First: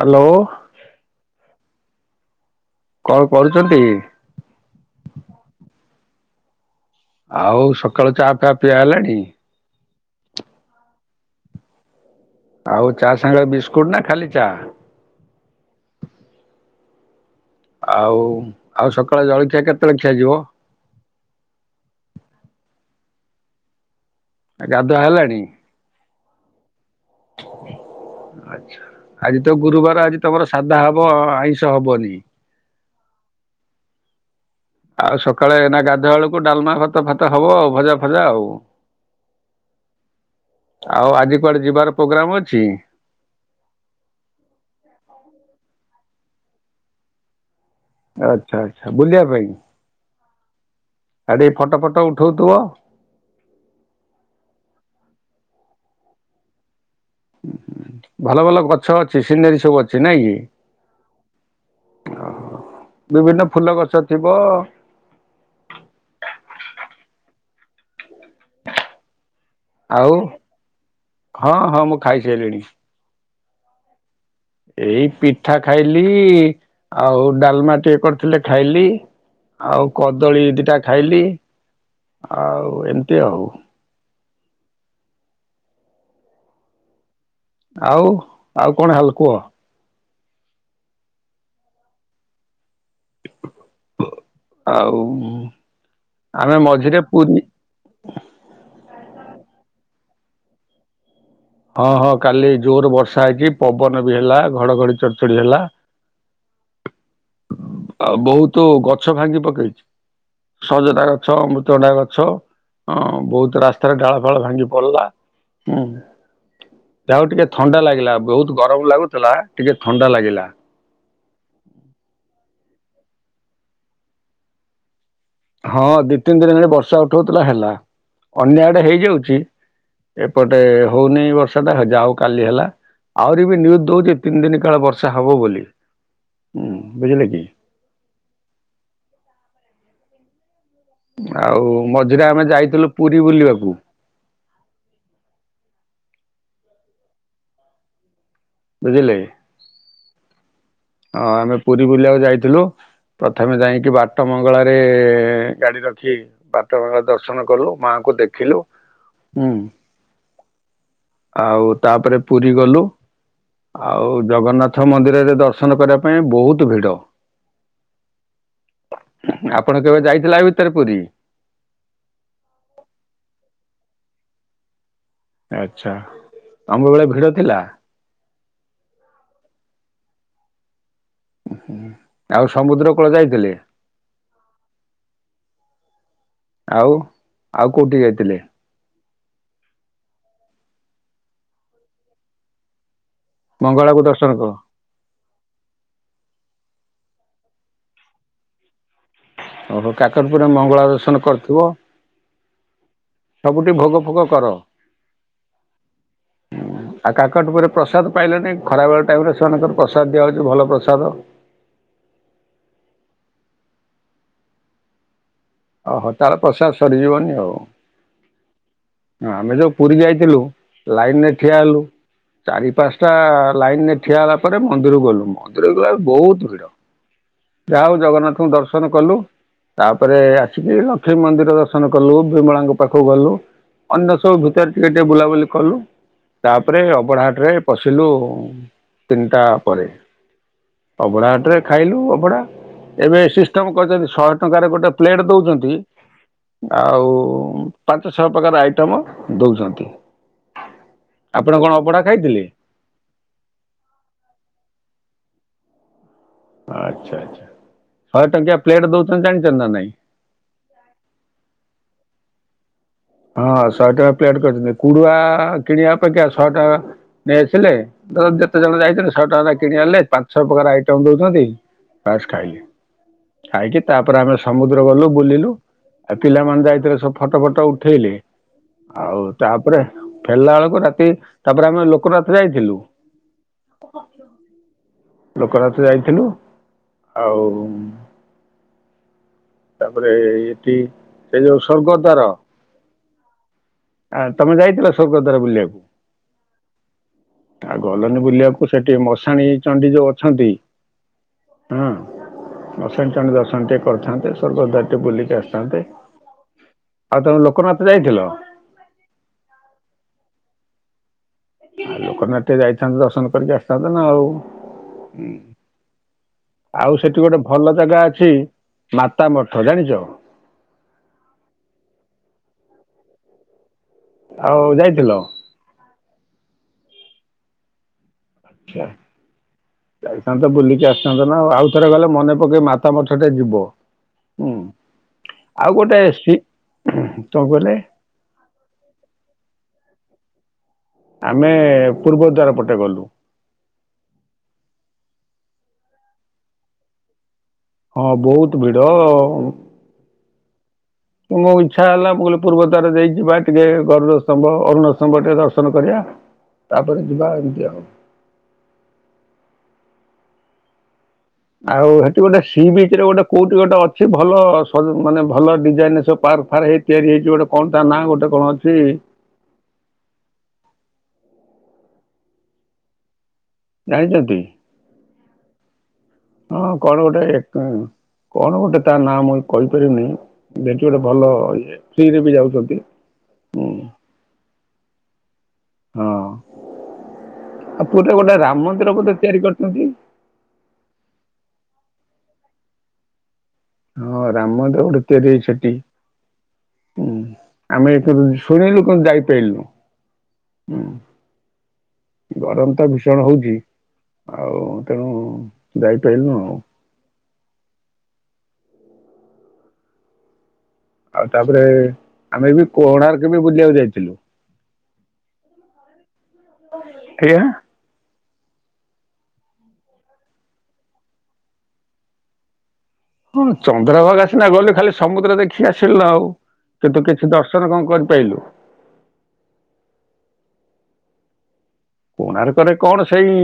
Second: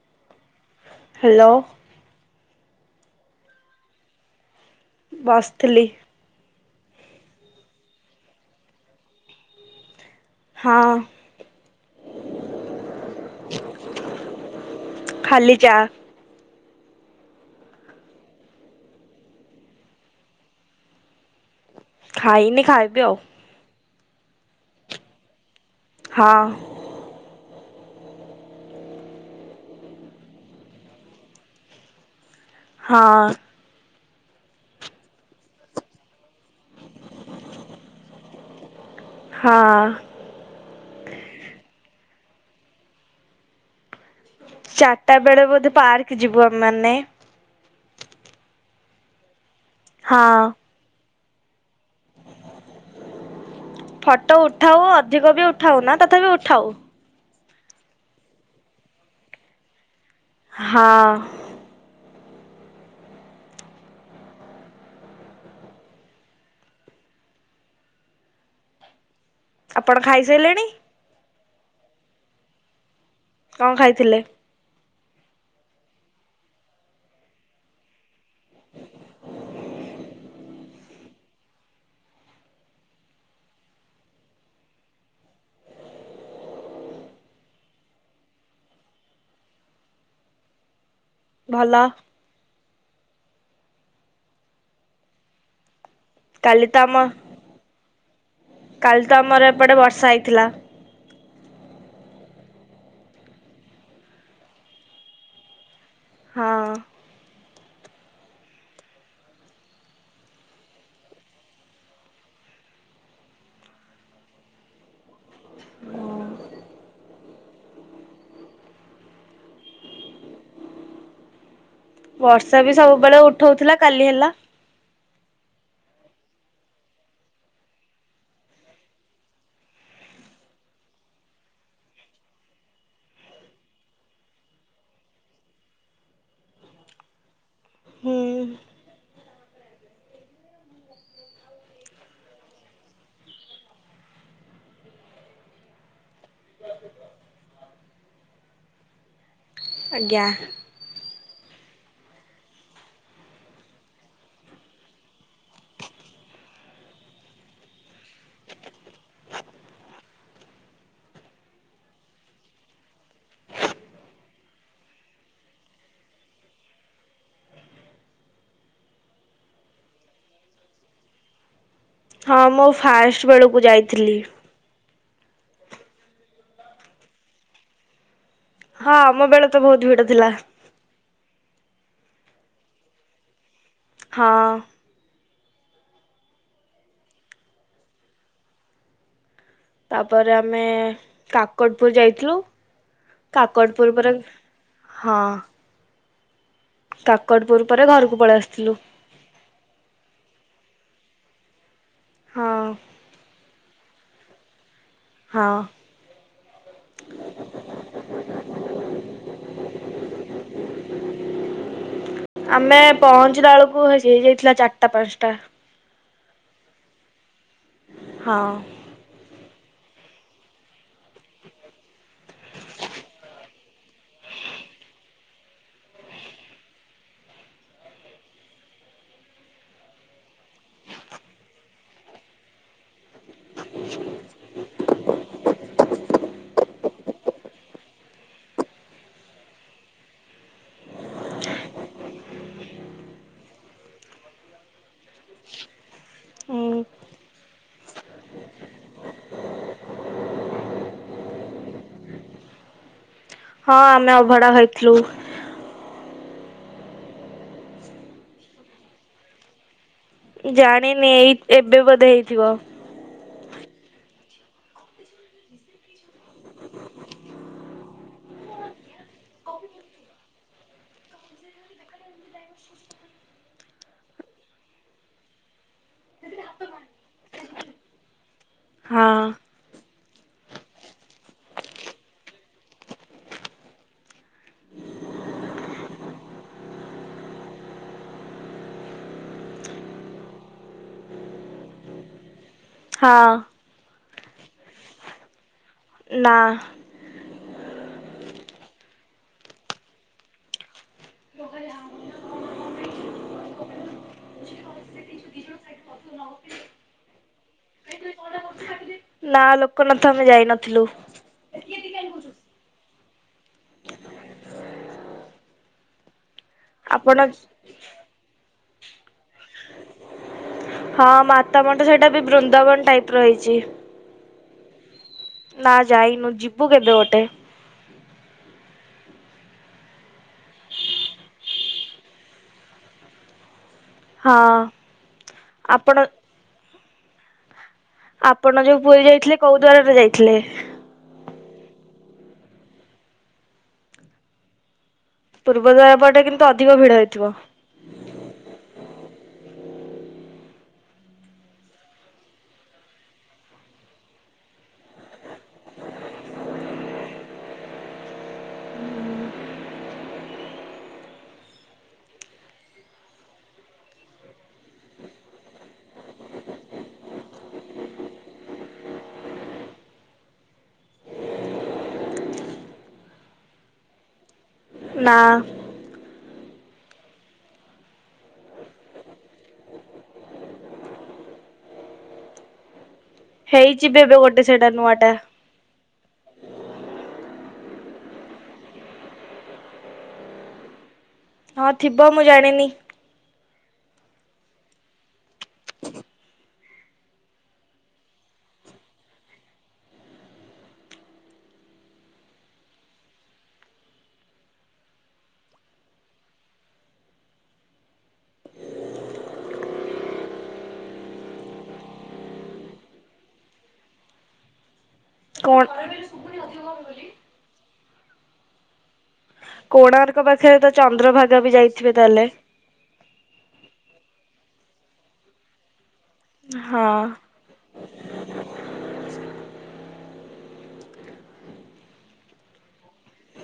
Hello. Hello. କଣ କରୁଚନ୍ତି? ବସଥିଲି। ଆଉ ସକାଳ ଚା ଫାଆ ପିଇଆ ହେଲାଣି? ହଁ। ଆଉ ଚା ସାଙ୍ଗରେ ବିସ୍କୁଟ ନା ଖାଲି ଚା? ଖାଲି ଚା। ଆଉ ଆଉ ସକାଳେ ଜଳଖିଆ କେତେଳେଖିଆ ଯିବ? ଖାଇନି ଖାଇବି ଆଉ। ଗାଧୁଆ ହେଲାଣି? ହଁ। ଆଚ୍ଛା--ଆଜି ତ ଗୁରୁବାର ଆଜି ତମର ସାଧା ହବ ଆଇଁଷ ହବନି। ହଁ। ଆଉ ସକାଳେ ନା ଗାଧୁଆବେଳକୁ ଡାଲମା, ଭାତ ଫାତ ହବ ଆଉ। ଭଜା ଫଜା ଆଉ। ହଁ। ଆଉ ଆଜି କୁଆଡେ ଯିବାର ପ୍ରୋଗ୍ରମ୍ ଅଛି। ଚାରଟା ବେଳେ ବୋଧେ ପାର୍କ ଯିବୁ ଆମେ ମାନେ। ଆଚ୍ଛା ଆଚ୍ଛା ବୁଲଆ ପାଇଁ? ହଁ। ଆଡେ ଫଟ ଫଟ ଉଠୋଉଥିବ। ଫଟ ଉଠାଉ ଅଧିକ ବି ଉଠାଉ ନା ତଥାପି ଉଠାଉ। ଉଁ ହୁଁ ଭଲ ଭଲ ଗଛ ଅଛି। ସିନେରୀ ସବୁ ଅଛି ନାଇଁ କି? ହଁ। ଅହ--ବିଭିନ୍ନ ଫୁଲ ଗଛ ଥିବ। ଆପଣ ଆଉ ଖାଇସାରିଲେଣି ହଁ ହଁ ମୁଁ ଖାଇସାରିଲଣି। କଣ ଖାଇଥିଲେ? ଏଇ ପିଠା ଖାଇଲି ଆଉ ଡାଲମା ଟିଏ କରିଥିଲେ ଖାଇଲି। ଆଉ କଦଳୀ ଦିଟା ଖାଇଲି। ଆଉ ଏମିତି ଆଉ। ଆଉ ଆଉ କଣ ହାଲ କୁହ? ଭଲ। ଆଉ ଉଁ ଆମେ କାଲି ମଝିରେ ପୁରୀ କାଲ ତ ଆମର ଏପଟେ ବର୍ଷା ହେଇଥିଲା। ହଁ ହଁ କାଲି ଜୋର ବର୍ଷା ହେଇକି ପବନ ବି ହେଲା ଘଡଘଡି ଚଢଚଢଡି ହେଲା। ହଁ। ଆଉ ବହୁତ ଗଛ ଭାଙ୍ଗି ପକେଇଚି। ସଜତା ଗଛ, ଅମୃତଭଣ୍ଡା ଗଛ। ହଁ ବହୁତ ରାସ୍ତାରେ ଡାଳ ଫାଳ ଭାଙ୍ଗି ପଡିଲା। ହୁଁ। ଯାହା ହୋଉ ଟିକେ ଥଣ୍ଡା ଲାଗିଲା। ବହୁତ ଗରମ ଲାଗୁଥିଲା ଟିକେ ଥଣ୍ଡା ଲାଗିଲା। ବର୍ଷା ବି ସବୁବେଳେ ଉଠୋଉଥିଲା କାଲି ହେଲା। ହଁ ଦି ତିନି ଦିନି ହେଲାଣି ବର୍ଷା ଉଠୋଉଥିଲା ହେଲା। ଅନ୍ୟ ଆଡେ ହେଇଯାଉଛି। ଏପଟେ ହୋଉନେଇଁ ବର୍ଷାଟା ଯାଉ କାଲି ହେଲା। ଆହୁରି ବି ନିୁଜ ଦଉଛି ତିନି ଦିନ କାଳ ବର୍ଷା ହବ ବୋଲି ବୁଝିଲେ କି। ହୁଁ ଆଉ ମଝିରେ ଆମେ ଯାଇଥିଲୁ ପୁରୀ ବୁଲିବାକୁ। ବୁଝିଲେ। ଆଜ୍ଞା। ଅ ଆମେ ପୁରୀ ବୁଲିବାକୁ ଯାଇଥିଲୁ ପ୍ରଥମେ ଯାଇଁକି ବାଟ ମଙ୍ଗଳାରେ ଗାଡି ରଖି ବାଟ ବଙ୍ଗଳା ଦର୍ଶନ କଲୁ ମାଙ୍କୁ ଦେଖିଲୁ ହୁଁ। ଆଉ ତାପରେ ପୁରୀ ଗଲୁ। ଆଉ ଜଗନ୍ନାଥ ମନ୍ଦିରରେ ଦର୍ଶନ କରିବା ପାଇଁ ବୋହୁତ ଭିଡ। ଆପଣ କେବେ ଯାଇଥିଲେ ଆ ଭିତରେ ପୁରୀ। ହଁ ମୁଁ ଫାଷ୍ଟ ବେଳକୁ ଯାଇଥିଲି। ଆଛା ତମ ବେଳେ ଭିଡ ଥିଲା। ହଁ ଆମ ବେଳେ ତ ବୋହୁତ ଭିଡ ଥିଲା। ଆଉ ସମୁଦ୍ର କୂଳ ଯାଇଥିଲେ। ହଁ। ଆଉ ଆଉ କୋଉଠି ଯାଇଥିଲେ। ତାପରେ ଆମେ କାକଟପୁର ଯାଇଥିଲୁ କାକଟପୁର ମଙ୍ଗଳାକୁ ପରେ ଦର୍ଶନ କ ହଁ। କାକଡ଼ପୁର ପରେ ଘରକୁ ପଳେଇ ଆସିଥିଲୁ। ଓହୋ କାକଟପୁରରେ ମଙ୍ଗଳା ଦର୍ଶନ କରିଥିବ। ହଁ। ସବୁଠି ଭୋଗ ଫୋଗ କର। ହଁ। [inaudible] ଆଉ କାକଟପୁର୍ ରେ ପ୍ରସାଦ ପାଇଲ ନାଇ ଖରା ବେଳ ଟାଇମ ରେ ସେମାନଙ୍କର ପ୍ରସାଦ ଦିଆ ହଉଛି ଭଲ ପ୍ରସାଦ। ଆମେ ପହଞ୍ଚିଲା ଏଳାକୁ ହେ ହେଇଯାଇଥିଲା ଚାରିଟା ପାଞ୍ଚଟା। ଓହୋ ତାର ପ୍ରସାଦ ସରିଯିବନି ଆଉ। ହଁ। ଆମେ ଯୋଉ ପୁରୀ ଯାଇଥିଲୁ ଲାଇନ ରେ ଠିଆ ହେଲୁ ଚାରି ପାଞ୍ଚଟା ଲାଇନରେ ଠିଆ ହେଲା ପରେ ମନ୍ଦିର ଗଲୁ ମନ୍ଦିର ଗଲାଳେ ବୋହୁତ ଭିଡ। ଯାହା ହୋଉ ଜଗନ୍ନାଥଙ୍କୁ ଦର୍ଶନ କଲୁ ତାପରେ ଆସିକି ଲକ୍ଷ୍ମୀ ମନ୍ଦିର ଦର୍ଶନ କଲୁ ବିମଳାଙ୍କ ପାଖକୁ ଗଲୁ ଅନ୍ୟ ସବୁ ଭିତରେ ଟିକେ ଟିକେ ବୁଲାବୁଲି କଲୁ ତାପରେ ଅବଡାହାଟରେ ପଶିଲୁ ତିନିଟା ପରେ। ଅଭଡା ହାଟ ରେ ଖାଇଲୁ ଅଭଡା। ଏବେ ସିଷ୍ଟମ୍ କରଚନ୍ତି ଶହେ ଟଙ୍କାରେ ଗୋଟେ ପ୍ଲେଟ୍ ଦୋଉଛନ୍ତି ଉଁ ଆଉ ପାଞ୍ଚ ଛଅ ପ୍ରକାର ଆଇଟମ ଦୋଉଚନ୍ତି ଆପଣ କଣ ଅବଢା ଖାଇଥିଲେ। ହଁ ଆମେ ଅଭଢା ଖାଇଥିଲୁ। ଆଚ୍ଛା ଆଚ୍ଛା ସହେ ଟଙ୍କିଆ ପ୍ଲେଟ ଦୋଉଚନ୍ତି ଜାଣିଚନ୍ତି ନା ନାଇଁ। ଜାଣିନି ଏଇ ଏବେ ବୋଧେ ହେଇଥିବ। ହଁ ଶହେ ଟଙ୍କା ପ୍ଲେଟ କରିଚନ୍ତି କୁଡୁଆ କିଣିବା ଅପେକ୍ଷା ଶହେ ଟଙ୍କା ନେଇ ଆସିଲେ ଯେତେ ଜଣ ଯାଇଛନ୍ତି ଶହେ ଟଙ୍କା କିଣି ଆଣିଲେ ପାଞ୍ଚ ଛହ ପ୍ରକାର ଆଇଟମ ଦୋଉଚନ୍ତି। ପାସ୍ ଖାଇଲେ। ଖାଇକି ତାପରେ ଆମେ ସମୁଦ୍ର ଗଲୁ ବୁଲିଲୁ ଆଉ ପିଲାମାନେ ଯାଇଥିଲେ ସବୁ ଫଟ ଫଟ ଉଠ ଉଠେଇଲି ହଁ ଆଉ ତାପରେ ଫେରିଲା ବେଳକୁ ରାତି ତାପରେ ଆମେ ଲୋକନାଥ ଯାଇଥିଲୁ। ଲୋକନାଥ ଯାଇଥିଲୁ ଆଉ ତାପରେ ଏଇଠି ସେଇ ଯୋଉ ସ୍ୱର୍ଗ ଦ୍ୱାର ହଁ। ଆ ତମେ ଯାଇଥିଲ ସ୍ୱର୍ଗ ଦ୍ୱାରା ବୁଲିବାକୁ? ନା ଆଉ ଗଲନି ବୁଲିବାକୁ ସେଠି ମଶାଣି ଚଣ୍ଡି ଯୋଉ ଅଛନ୍ତି। ହଁ ମାସାଣି ଚଣ୍ଡି ଦର୍ଶନ ଟିକେ କରିଥାନ୍ତେ ସ୍ୱର୍ଗ ଦ୍ୱାର ଟେକେ ବୁଲିକି ଆସିଥାନ୍ତେ? ଆଉ ତମେ ଲୋକନାଥ ଯାଇଥିଲ? ନା ଲୋକ ନାଥ ଆମେ ଯାଇ ନଥିଲୁ। ଆ ଲୋକନାଥ ଯାଇଥାନ୍ତ ଦର୍ଶନ କରିକି ଆସିଥାନ୍ତ ନା ଆଉଁ। ଆଉ ସେଠି ଆପଣ ଗୋଟେ ଭଲ ଜାଗା ଅଛି ମାତା ମଠ ଜାଣିଚ? ହଁ ମାତାମଟ ସେଇଟା ବି ବୃନ୍ଦାବନ ଟାଇପି ର ହେଇଚି। ଆଉ ଯାଇଥିଲ? ନା ଯାଇନୁ, ଯିବୁ କେବେ ଗୋଟେ। [unintelligible] ଯାଇଥାନ୍ତ, ବୁଲିକି ଆସିଥାନ୍ତ ନା, ଆଉଥରେ ଗଲେ ମନେ ପକେଇ ମାତା ମଠ ଟେ ଯିବ। ହଁ ହୁଁ, ଆଉ ଗୋଟେ ଆପଣ ସି କଣ କହିଲେ? ଆପଣ ଯୋଉ ପୁରୀ ଯାଇଥିଲେ କୋଉ ଦ୍ଵାରରେ ଯାଇଥିଲେ? ଆମେ ପୂର୍ବଦ୍ୱାର ପଟେ ଗଲୁ। ପୂର୍ବଦ୍ୱାର ପଟେ କିନ୍ତୁ ଅଧିକ ଭିଡ ହେଇଥିବ। ହଁ ବହୁତୁ ଭିଡ। ମୋ ଇଛା ହେଲା ମୁଁ କହିଲି ପୂର୍ବ ଦ୍ୱାର ଦେଇକି ଯିବା, ଟିକେ ଗରୁର ସ୍ତମ୍ଭ ଅରୁଣ ସ୍ତମ୍ଭ ଟିକେ ଦର୍ଶନ କରିବା। ତାପରେ ଯିବା ଏମିତି ଆଉ। ଆଉ ହେଠି ଗୋଟେ ସି ବିଚି ରେ ଗୋଟେ କୋଉଠି ଗୋଟେ ଅଛି ଭଲ ମାନେ ଭଲ ଡିଜାଇନି ସବୁ ପାର୍ ଫାର୍ ହେଇ ତିଆରି ହେଇଚି ଗୋଟେ କଣ ତା ନାଁ, ଗୋଟେ କଣ ଅଛି? ଜାଣିଚନ୍ତି? ନା ହଁ କଣ ଗୋଟେ, କଣ ଗୋଟେ ତା ନାଁ, ମୁଇଁ କହିପାରିବିନି। ଦେଖିବି ଗୋଟେ ଭଲ ଇଏ ଫି ରେ ବି ଯାଉଚନ୍ତି। ହେଇଚିବି ଏବେ ଗୋଟେ ସେଇଟା ନୂଆ ଟା। ହଁ ଆଉ ପୁରୀ ରେ ଗୋଟେ ରାମ ମନ୍ଦିର ବୋଧେ ତିଆରି କରିଚନ୍ତି? ହଁ ଥିବ ମୁଁ ଜାଣିନି। ହଁ ରାମମନ୍ଦିର ଗୋଟେ ତିଆରି ହେଇଚି ସେଠି। ହୁଁ, ଆମେ କିନ୍ତୁ ଶୁଣିଲୁ କିନ୍ତୁ ଯାଇପାରିଲୁନି। ହୁଁ ଗରମ ତ ଭୀଷଣ ହଉଚି। ଆଉ ତେଣୁ ଯାଇପାରିଲୁନୁ ଆଉ। ଆଉ ତାପରେ ଆମେ ବି କୋଣାର୍କ ବି ବୁଲିବାକୁ ଯାଇଥିଲୁ। କଣ? ଏଇଆ। [unintelligible] କୋଣାର୍କ ପାଖରେ ତ ଚନ୍ଦ୍ରଭାଗା ବି ଯାଇଥିବେ ତାହେଲେ? ହଁ ଚନ୍ଦ୍ରଭାଗା ସିିନା ଗଲେ ଖାଲି ସମୁଦ୍ର ଦେଖିକି ଆସିଲୁ ଆଉ, ହଁ କିନ୍ତୁ କିଛି ଦର୍ ର୍ଦସଣ କଣ କରିପାରିଲୁ? କୋଣାର୍କରେ କଣ ସେଇ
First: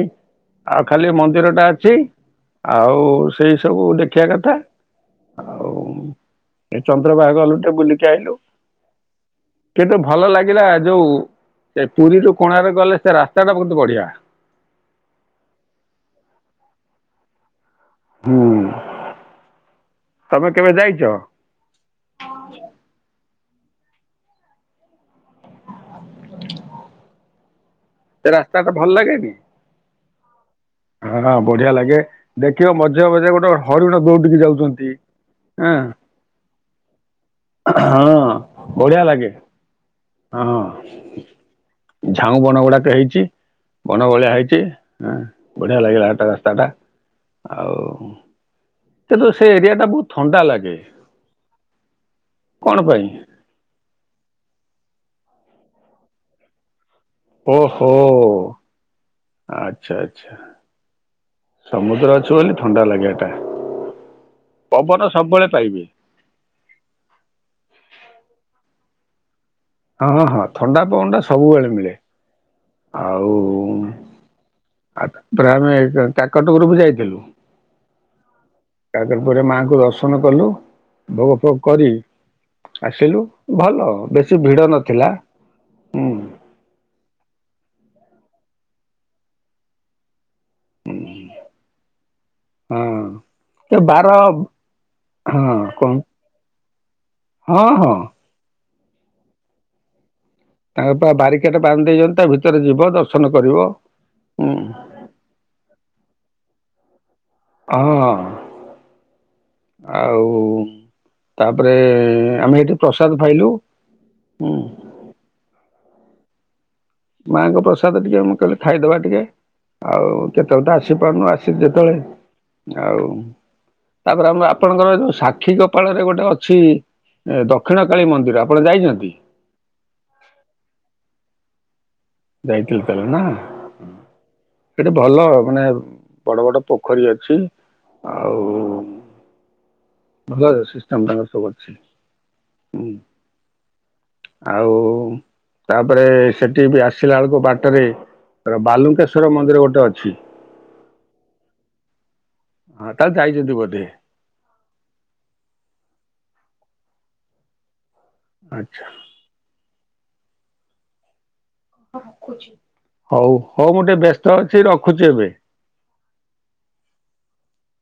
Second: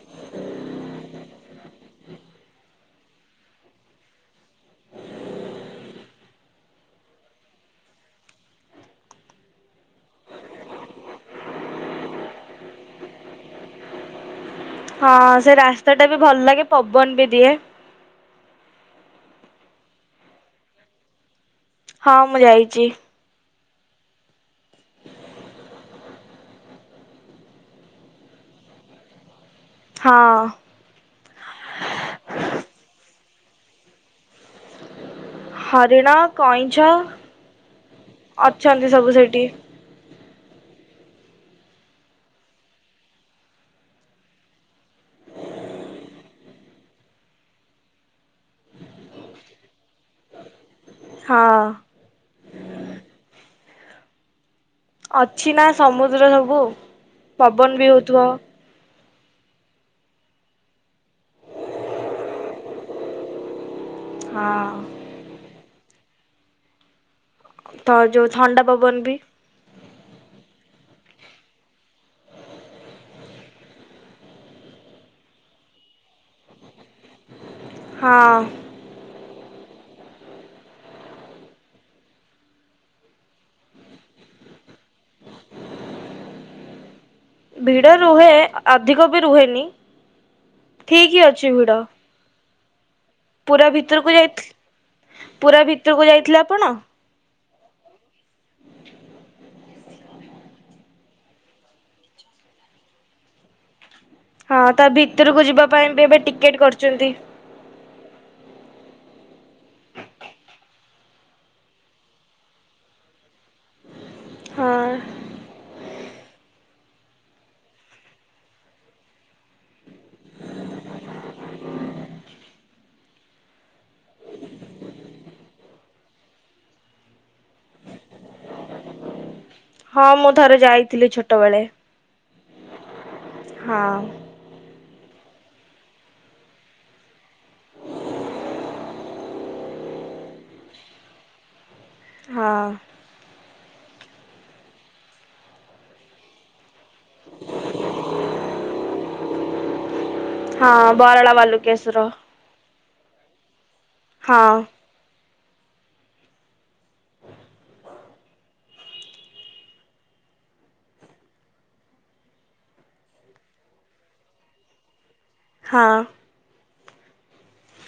ଆଉ ଖାଲି ମନ୍ଦିରଟା ଅଛି। ଆଉ ସେଇ ସବୁ ଦେଖିବା କଥା ଆଉ। ଏ ଚନ୍ଦ୍ର ବାଘ ଗଲୁ ଟେ ବୁଲିକି ଆଇଲୁ। କିନ୍ତୁ ଭଲ ଲାଗିଲା ଯୋଉ ସେ ପୁରୀରୁୁ କୋଣାର୍କ ଗଲେ ସେ ରାସ୍ ସେଟା ବହୁତ ବଢିଆ। ହଁ ସେ ରାସ୍ତା ଟା ବି ଭଲ ଲାଗେ ପବନ ବି ଦିଏ। ହୁଁ ତମେ କେବେ ଯାଇଚ? ହଁ ମୁଁ ଯାଇଚି। ସେ ରାସ୍ତା ଟା ଭଲ ଲାଗେନି? ହଁ। ହଁ ବଢିଆ ଲାଗେ ଦେଖିବ ମଝିରେ ମଝିରେ ଗୋଟେ ହରିଣ ଦୌଡ଼ିକି ଯାଉଛନ୍ତି। ହଁ ହରିଣ, କଇଁଛ, ହଁ ଅଛନ୍ତି ବଢିଆ ସବୁ ଲାଗେ ସେଠି। ହଁ। ଝାଉଁ ବଣ ଗୁଡାକ ହେଇଚି ବଣ ଭଳିଆ ହେଇଚି ହଁ। ବଢିଆ ଲାଗିଲା ଏଟା ରାସ୍ତାଟା ଆଉ। କିନ୍ତୁ ସେ ଏରିଆ ଟା ବହୁତ ଥଣ୍ଡା ଲାଗେ। ହଁ କଣ ପାଇଁ? ଅଛି ନା ସମୁଦ୍ର ସବୁ। ପବନ ବି ଓହୋ ହଉଥିବ ଆଛା ଆଛା। ସମୁଦ୍ର ଅଛି ବୋଲି ଥଣ୍ଡା ଲାଗେ ଏଟା ହଁ ପବନ ସବୁବେଳେ ପାଇବେ। ତ ଯଉ ଥଣ୍ଡା ପବନ ବି। ହଁ ହଁ ଥଣ୍ଡା ପବନ ଟା ସବୁବେଳେ ମିଳେ। ଆଉ। ଆଉ ତାପରେ ଆମେ ଏ କାକଟପୁର ଯାଇଥିଲୁ। ହଁ। କାକଟପୁରେ ମାଆଙ୍କୁ ଦର୍ଶନ କଲୁ ଭୋଗ ଫୋଗ କରି। ଆସିଲୁ ଭଲ ବେଶୀ ଭିଡ ନଥିଲା। ହୁଁ। ଭିଡ ରୁହେ ଅଧିକ ବି ରୁହେନି। ଠିକ ଅଛି ଭିଡ। ହଁ ପୁରା ଏ ବାର ଭିତରକୁ ଯାଇ ଥି ହଁ ପୁରା କଣ ଭିତରକୁ ଯାଇଥିଲେ ଆପଣ? ହଁ ହଁ। ତାଙ୍କ ପା ବାରିକେଟ ବାନ୍ଧି ଦେଇଚନ୍ତି ତା ଭିତରେ ଯିବ ଦର୍ଶନ କରିବ। ହୁଁ ହଁ ତା ଭିତରକୁ ଯିବା ପାଇଁ ବି ଏବେ ଟିକେଟ କରୁଛନ୍ତି। ଅ ହ ଆଉ। ତାପରେ ଆମେ ଏଠି ପ୍ରସାଦ ପାଇଲୁ। ହଁ। ମାଆଙ୍କ ପ୍ରସାଦ ଟିକେ ମୁଁ କହିଲି ଖାଇଦବା ଟିକେ। ଆଉ କେତେବେଳେ ତ ଆସି ପାରୁନୁ ଆସି ଯେତେବେଳେ ଆଉ। ତାପରେ ଆମର ଆପଣଙ୍କର ଯୋଉ ସାକ୍ଷୀ ଗୋପାଳରେ ଗୋଟେ ଅଛି। ଏ ଦକ୍ଷିଣକାଳୀ ମନ୍ଦିର ଆପଣ ଯାଇଚନ୍ତି? ହଁ, ମୁଁ ଥରେ ଯାଇଥିଲି ଛୋଟବେଳେ। ଯାଇଥିଲ ତାହେଲେ ନା। ହଁ। ଏଟେ ଭଲ ମାନେ ବଡ ବଡ ପୋଖରୀ ଅଛି। ଆଉ ଭଲ ଅ ସିଷ୍ଟମ ତାଙ୍କ ସବୁ ଅଛି। ହଁ। ଆଉ ତାପରେ ସେଠି ବି ଆସି ଆସିଲା ବେଳକୁ ବାଟରେ ବାଲୁଙ୍କେଶ୍ବର ମନ୍ଦିର ଗୋଟେ ଅଛି। ହଁ, ବରାଳ ବାଲୁଙ୍କେଶ୍ବର। ହଁ, ତାହେଲେ ଯାଇଛନ୍ତି ବୋଧେ। ହଁ। ଆଚ୍ଛା। ହଉ ହଉ ମୁଁ ଟିକେ ବ୍ୟସ୍ତ ଅଛି ରଖୁଛି ଏବେ। ହଁ।